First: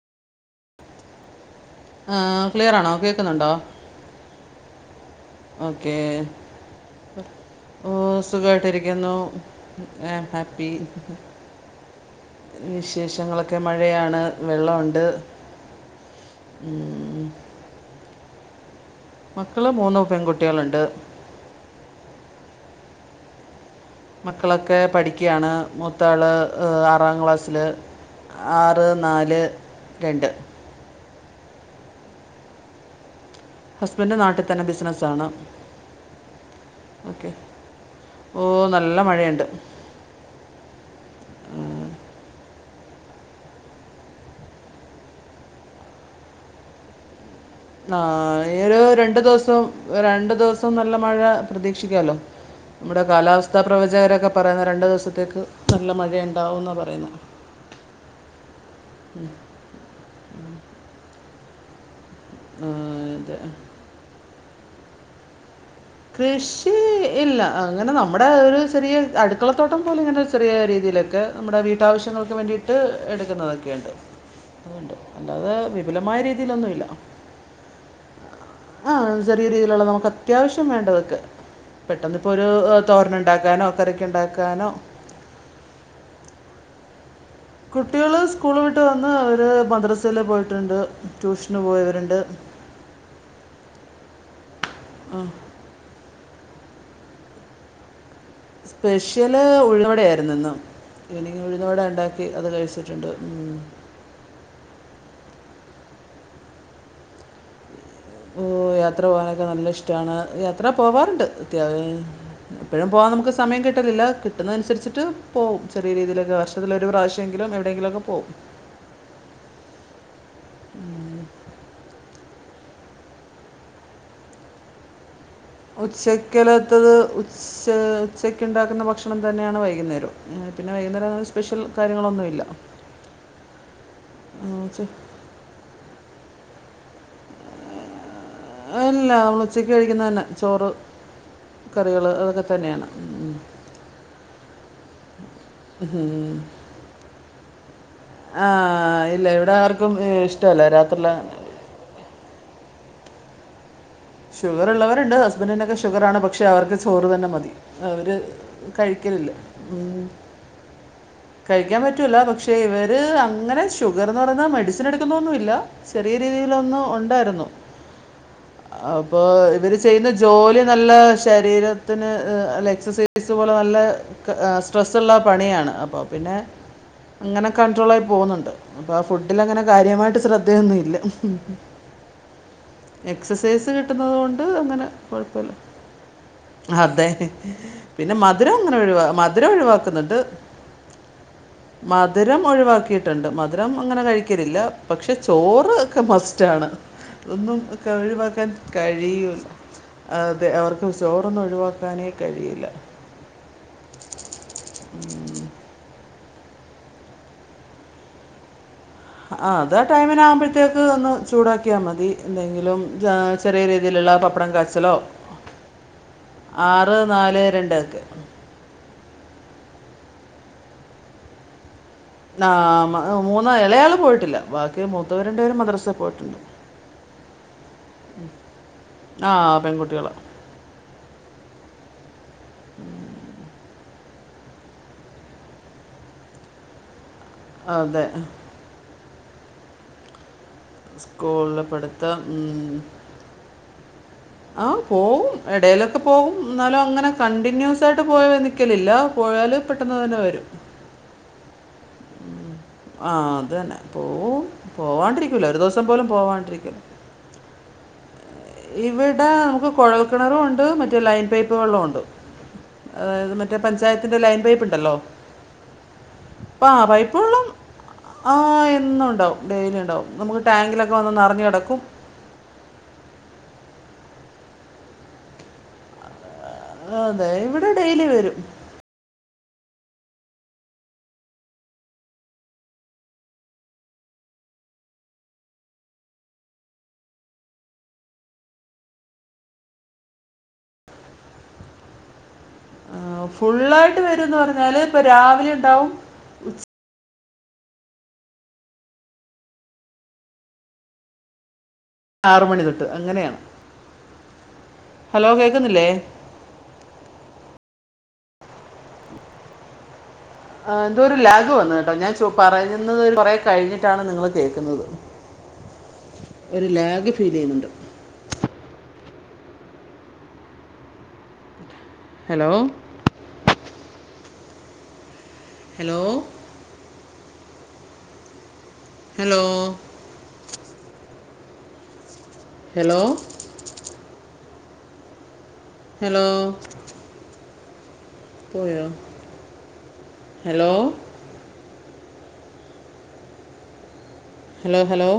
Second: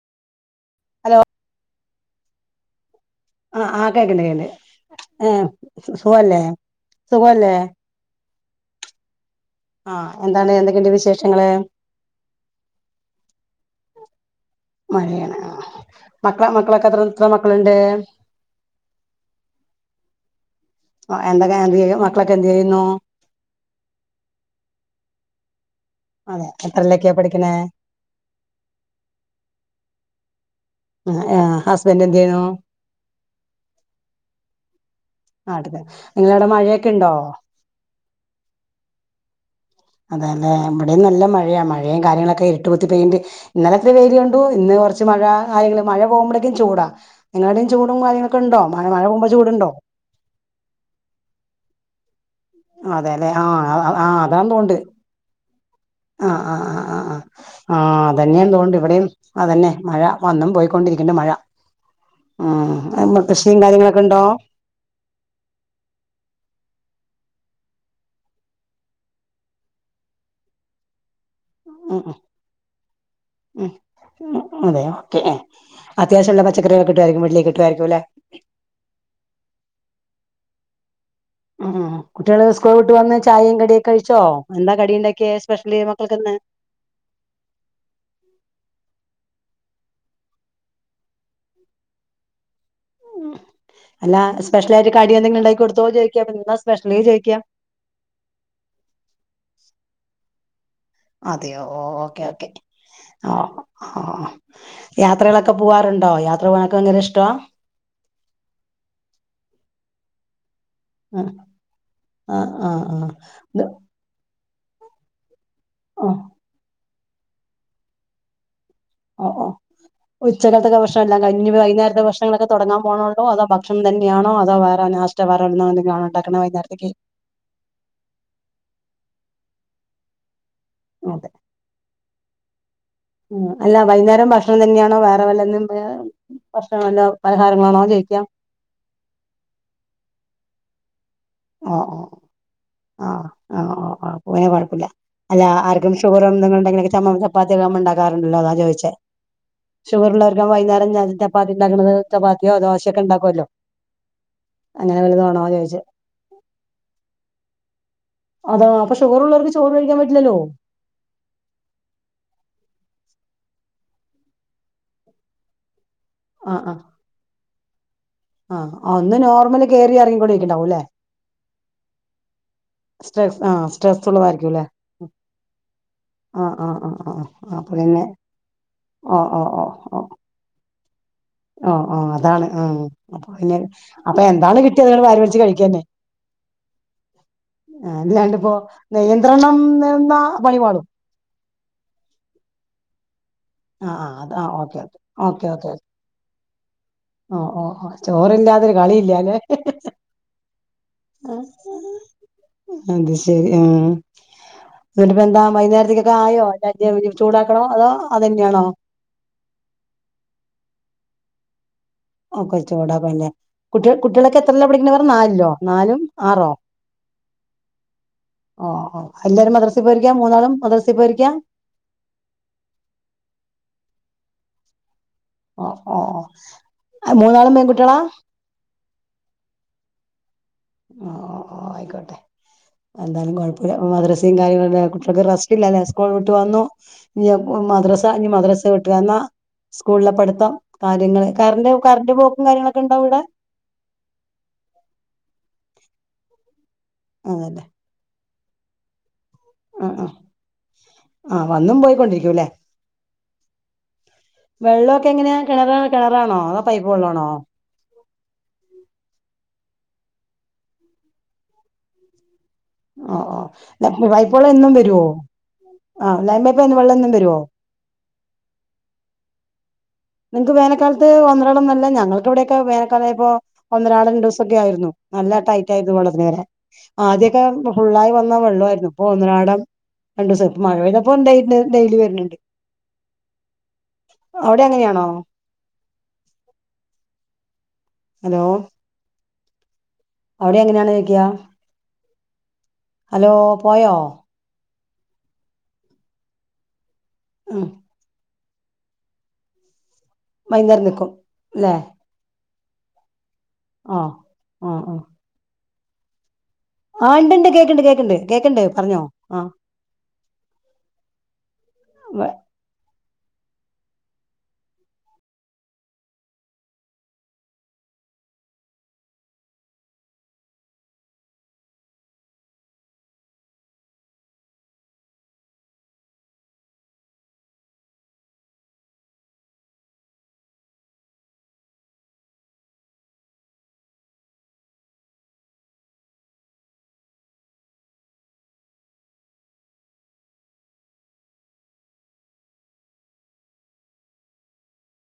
Hello ആഹ് clear ആണോ കേ ആഹ് ആഹ് കേക്ക്ണ്ട്. കേണ്ട് ഏ സുഖല്ലേ സുഖല്ലേ ഓഹ് സുഖായിട്ടിരിക്കുന്നു. ആഹ് എന്താണ് എന്തൊക്കെയുണ്ട് വിശേഷങ്ങള്? വിശേഷങ്ങളൊക്കെ മഴയാണ്. വെള്ളമുണ്ട് മഴയാണ് മക്കള മക്കളൊക്കെത്ര എത്ര മക്കള്ണ്ട്. മക്കള് മൂന്ന് പെൺകുട്ട്യാള്ണ്ട് എന്തൊക്കെ എന്ത് ചെയ്യ മക്കളൊക്കെ എന്തെയ്യുന്നു മക്കളൊക്കെ പഠിക്കാണ്. മൂത്താള് അതെ എത്രയിലൊക്കെയാ ആറാം പഠിക്കണേ ക്ലാസ്സില് ആറ്, നാല്, രണ്ട് ആഹ് ഹസ്ബന്റ് എന്തെയ്യ്ണു ഹസ്ബൻഡ് നാട്ട് തന്നെ ബിസിനസ്സാണ് നാട്ടി തന്നെ. നിങ്ങലവ്ടെ മഴയെക്കെണ്ടോ? ഓഹ് നല്ല മഴയുണ്ട്. അതാല്ലെ. ഇവടിം നല്ല മഴയാ. മഴയും കാര്യങ്ങളൊക്കെ ഇരിട്ട് പുത്തി പെയിണ്ട് ഇന്നലെത്ര വെയില് കണ്ടു. ഇന്ന് കൊർച്ച് മഴ കാര്യങ്ങള് മഴ പോകുമ്പളേക്കും ചൂടാ നിങ്ങളടേം ചൂടും കാര്യങ്ങളക്കെണ്ടോ മഴ പോമ്പോ ചൂട്ണ്ടോ? രണ്ടു ദിവസം നല്ല മഴ പ്രതീക്ഷിക്കാലോ നമ്മുടെ അതെല്ലെ കാലാവസ്ഥാ ആഹ് ആഹ് പ്രവചകരൊക്കെ അതാന്ന് പറയുന്ന തോന്നുണ്ട് രണ്ടു ദിവസത്തേക്ക് നല്ല ആഹ് ആഹ് മഴയുണ്ടാവുന്നാ ആഹ് ആഹ് പറയുന്നെ ആഹ് ആഹ് അതന്നെ തോണ്ട് ഇവിടെയും അതന്നെ മഴ വന്നും പോയിക്കൊണ്ടിരിക്ക്ണ്ട് മഴ ആഹ് അമ്മ ഇത് കൃഷിയും കാര്യങ്ങളൊക്കെ ഉണ്ടോ? കൃഷി ഇല്ല അങ്ങനെ നമ്മുടെ ഒരു ചെറിയ അടുക്കളത്തോട്ടം പോലെ ഇങ്ങനെ ചെറിയ രീതിയിലൊക്കെ. നമ്മുടെ ഉം വീട്ടാവശ്യങ്ങൾക്ക് വേണ്ടിയിട്ട് ഉം എടുക്കുന്നതൊക്കെയുണ്ട്. ഉം അതെ അതുകൊണ്ട് ഓക്കെ ഏ അല്ലാതെ വിപുലമായ അത്യാവശ്യള്ള പച്ചക്കറികൾ രീതിയിലൊന്നുമില്ല കിട്ട ട്ടായിരിക്കുല്ലേ? ആഹ് ചെറിയ രീതിയിലുള്ളത് നമുക്ക് അത്യാവശ്യം വേണ്ടതൊക്കെ. ഉം ഉം പെട്ടെന്ന് ഇപ്പോൾ കുട്ടികള് ഒരു സ്കൂൾ വിട്ട് വന്ന് ചായയും തോരനുണ്ടാക്കാനോ കടിയൊക്കെ കറിക്ക് കഴിച്ചോ ഉണ്ടാക്കാനോ എന്താ കടിയ്ണ്ടാക്കിയെ സ്പെഷ്യലി മക്കൾക്ക്ന്ന്. കുട്ടികള് സ്കൂള് വിട്ട് വന്ന് അവർ മദ്രസിൽ പോയിട്ടുണ്ട് ട്യൂഷന് പോയവര്ണ്ട്. അല്ല സ്പെഷ്യലായ്ട്ട് കടി എന്തെങ്കിലും ഉണ്ടാക്കി കൊടുത്തോ ചോയ്ക്കാ അപ്പം നിന്നാ സ്പെഷ്യല് ചോയിക്കാ? സ്പെഷ്യല് ഉള്ളവടെയായിരുന്നു ഇന്ന്. എനി അതെയോ ഉഴുന്ന് വട ഉണ്ടാക്കി അത് കഴിച്ചിട്ട്ണ്ട് ഉം. ആഹ് യാത്രകളൊക്കെ പോവാറ്ണ്ടോ യാത്ര പോകാനൊക്കെ ഭയങ്കര ഇഷ്ട? ഓ യാത്ര പോകാനൊക്കെ നല്ല ഇഷ്ടാണ് യാത്ര പോവാറുണ്ട് ആഹ് ഇത്യാ ആഹ് പിന്നെ പോവാൻ നമുക്ക് സമയം ആഹ് കിട്ടലില്ല. ട്ടുന്നതനുസരിച്ച്ട്ട് പോവും ചെിയ ആഹ് രീതിയിലൊക്കെ വർഷത്തിൽ ഒരു പ്രാവശ്യെങ്കിലും എവിടെയെങ്കിലുംക്കെ പോവും. ഓ ഓ. ഉച്ചകത്തക്കെ ഭഷണല്ലാം കഴിഞ്ഞ് ഞ് വൈനേരത്തെ ഭഷങ്ങളൊക്കെ തെടങ്ങാൻ പോണോ അതോ ഭക്ഷണം തന്നെയാണോ അതോ വേറെ നാശ് [unintelligible] ഉണ്ടാക്ക്ണ വകുന്നേരത്തേക്ക്? ഷ് ഉച്ചക്ക് ഇണ്ടാക്കുന്ന ഭക്ഷണം തന്നെയാണ് വൈകുന്നേരം. പിന്നെ വൈകുന്നേരം അ് അതെ സ്പെഷ്യൽ കാര്യങ്ങളൊന്നുമില്ല അഹ് ച്ചെ [unintelligible] ഭക്ഷണല്ലോ പലഹാരങ്ങളാണോ ചോയ്ക്കൃ. അല്ല മൾ ഉച്ചക്ക് കഴിക്ക്ന്നന്നെ ചോറ്. ഓ ആഹ കറികൾ അതൊക്കെ തന്നെയാണ് ഉം. ആഹ ആഹ് ആഹ് പോയ കുഴപ്പല്ലൃ. അല്ല ആർക്കും ഷുഗർ ഉം. എന്തും ഉണ്ടെങ്കിലേ ചമ്മ ചപ്പാത്തിക ഉണ്ടാക്കാറ്ണ്ടല്ലോ ആ അതാ ചോയ്ച്ച. ഇല്ല ഇവിടെ ആർ ഷുഗറുള്ളവർക്ക് വൈുന്നേരം ഞ ചപ്പാത്തി ഇണ്ടാക്ക്ണത് ചപ്പാത്തിയോ ദോശയൊക്കെ ഇണ്ടാക്കുല്ലോ. ഷുഗർ ഉള്ളവരുണ്ട് ഹസ്ബന്റിനെനക്കെ ഷുഗർ ആണ് പക്ഷേ അവർക്ക് ചോറ് തന്നെ മതി അവര്. അതാ അപ്പ ഷുഗർ ഉള്ളവർക്ക് ചോർ കഴിക്കാൻ പറ്റില്ലല്ലോ. കഴിക്കാൻ പറ്റൂല്ല പക്ഷേ ഇവര് അങ്ങനെ ഷുഗർ ന്ന് പറയുന്ന മെഡിസിൻ എടുക്കുന്നൊന്നുല്ല. ചെറിയ ആ ആ രീതിയിലൊന്ന് ഒണ്ടായിരുന്നു. ആഹ് ഒന്ന് അപ്പോ നോർമല് ഇവര് കേറി ചെയ്യ്ന്ന ജോലി ഇറങ്ങിക്കൊണ്ടിരിക്കണ്ടാവുംല്ലേ നല്ല ശരീരത്തിന് എക്സസൈ സ് സ്ട്രെസ് ആ പോലെ നല്ല സ്ട്രെസ് ഏ ഉള്ളതായിരിക്കുംല്ലേ സ്ട്രെസ്സുള്ള പണിയാണ് അപ്പോ പിന്നെ ആഹ് ആഹ് ആഹ് ആഹ് ഇങ്ങനെ അപ്പൊ കൺട്രോൾ പിന്നെ ആയി പോകുന്നുണ്ട്. അപ്പൊ ആഹ് ഓ ഫുഡിൽ ഓ അങ്ങനെ ഓ ഓ കാര്യമായിട്ട് ശ്രദ്ധയൊന്നും ഇല്ല. ഓ ഓ അതാണ് ആഹ്. അപ്പൊ പിന്നെ എക്സസൈസ് കിട്ടുന്നത് അപ്പൊ കൊണ്ട് എന്താണ് അങ്ങനെ കിട്ടിയത് അത് വാരിവലിച്ച് കെഴപ്പല്ല. കഴിക്കന്നെ അതെ ആ, പിന്നെ അല്ലാണ്ട് ഇപ്പോ മധുരം അങ്ങനെ ഒഴിവാ മധുരം നിയന്ത്രണം ഒഴിവാക്ക്ന്ന്ണ്ട്. നിന്നാ പണി പാളും മധുരം ഒഴിവാക്കിയിട്ട്ണ്ട് മധുരം ആഹ് അങ്ങനെ ആഹ് അത് ആഹ് കഴിക്കലില്ല ഓക്കെ പക്ഷെ ഓക്കെ ഓക്കെ ചോറ്. ഓക്കെ ഒക്കെ മസ്റ്റാണ്. ഓ അതൊന്നും ഓ ഒക്കെ ആഹ് ചോറില്ലാത്തൊരു കളില്ലൃല്ലേ. അതെ അവർക്ക് ചോറൊന്നും ഒഴിവാക്കാനേ കഴിയില്ല. ന്നട്ട്പ്പ എന്താ വൈന്നേരത്തേക്ക് ഒക്കെ ആയോ [unintelligible] ചൂടാക്കണോ അതോ അതന്നെയാണോ? ആഹ് അത് ആഹ് ടൈമിന് ആകുമ്പോഴത്തേക്ക് ഒന്ന് ചൂടാക്കിയാ മതി. ഒക്കെ എന്തെങ്കിലും ചൂടാക്കല്ലേ ആഹ് ചെറിയ കുട്ടി രീതിയില്ള്ള കുട്ടികളൊക്കെ പപ്പടം എത്രല്ല പഠിക്കണ കാച്ചലോ. പറ നാലിലോ നാലും ആറോ ആറ് നാല് രണ്ടക്കെ ഓ ഓ എല്ലാരും മദ്രസേ പോയിരിക്കാ മൂന്നാളും മദ്രസേ പോയിരിക്കാ. ന്നാ മ മൂന്ന് എളയാള് പോയിട്ടില്ല ബാക്കി മൂത്തവര്ണ്ട് ഒ ഓ മൂന്നാളും പേൺകുട്ടിയളാ ആ പെൺകുട്ടികള ഓ അയിക്കോട്ടെ എന്തായാലും കോഴപ്പ മദ്രസിം കാര്യങ്ങള് കുട്ടിയൾക്ക് റസ്റ്റ് ഇല്ലല്ലേ സ്കൂള് വിട്ട് വന്നു ഇഞ്ഞി അതെ മദ്രസ ഇഞ് മദ്രസ വിട്ടുവന്ന സ്കൂൾലെ പട്ത്തം കാര്യങ്ങള് സ്കൂളിൽ കറണ്ട് കറണ്ട് പഠിത്തം പോക്കും ഉം. കാര്യങ്ങളൊക്ക ഇണ്ടോ അവ്ടെ ആ പോവും എടെലൊക്ക പോവും ന്നാലും അങ്ങനെ അതല്ലേ കണ്ടിന്യൂസ് സായിട്ട് പോഴി വന്ന് നിക്കലില്ല പോയാല് ആ ആ ആ വന്നും പോയിക്കൊണ്ടിരിക്കൂലെ ഉം. ആ അത് തന്നെ പോവും വെള്ളമൊക്കെ പോവാണ്ടിരിക്കൂല ഒരു ദെവസം പോലും പോവാണ്ടിരിക്കൂല കൊള്ളണോ ഇവടെ നമുക്ക് കോഴൽ കെണറും ഉണ്ട് മറ്റേ ലൈൻ പൈപ്പ് വെള്ളുണ്ട് ഏ ഓ ഓ മറ്റേ പഞ്ചായത്തിന്റെ ലൈൻ വെള്ളം പൈപ്പ് എന്നും ഇണ്ടല്ലോ വരുവോ ആഹ് ആ ലൈമേപ്പേന്ന് വെള്ളൊന്നും പൈപ്പ് വരുവോ വള്ളം ആ എന്നും ഇണ്ടാവും ഡൈലി ഇണ്ടാവും നിങ്ങക്ക് വേനക്കാലത്ത് ഒന്നരാടം നല്ല ഞങ്ങൾ ഇവിടെയൊക്കെ വേനക്കാല ആയപ്പോ ഒന്നരാടം രണ്ട് ദിവസോക്കെ ആയിരുന്നു നല്ല ടൈറ്റ് ആയിരുന്നു വള്ളത്തിന് വരെ അതെ ആദ്യൊക്കെ ഇവിടെ ഡെയിലി ഫുള്ളായി വരും വന്ന വെള്ളായിരുന്നു അപ്പൊ ഒന്നരാടം രണ്ടൂസം മഴ പെയ്തപ്പ ഡേ ഡെയിലി വര്ന്ണ്ട് അവ്ടെ അങ്ങനെണോ ഹലോ അവ്ടി അങ്ങനെണോ ചോയ്ക ആ പോയോ ഫുള്ളായിട്ട് വരുന്ന് പർഞ്ഞാല് ഇപ്പം രാവിലെ ഇണ്ടാവും ആ വെയ്ന്നേരം നിക്കും ലെ ആറ് മണി തൊട്ട് അങ്ങനെണ് ആ ആ ആ ഹലോ കേക്കുന്നില്ലേ ആ ഇണ്ട് ഇണ്ട് കേക്ക്ണ്ട് കേക്ക്ണ്ട് കേക്ക്ണ്ട് പർഞ്ഞോ ആ ആ എന്തൊ ഒരു ലാഗ് വന്നു കേട്ടോ ഞാൻ ആഹ് ചോ പറഞ ന്നത് കൊറേ കഴിഞ്ഞിട്ടാണ് നിങ്ങള് കേക്ക്ന്നത് ഒരു ലാഗ് ഫീലെയ്യ്ന്ന്ണ്ട് hello hello hello hello hello പോയോ ഹലോ ഹലോ ഹലോ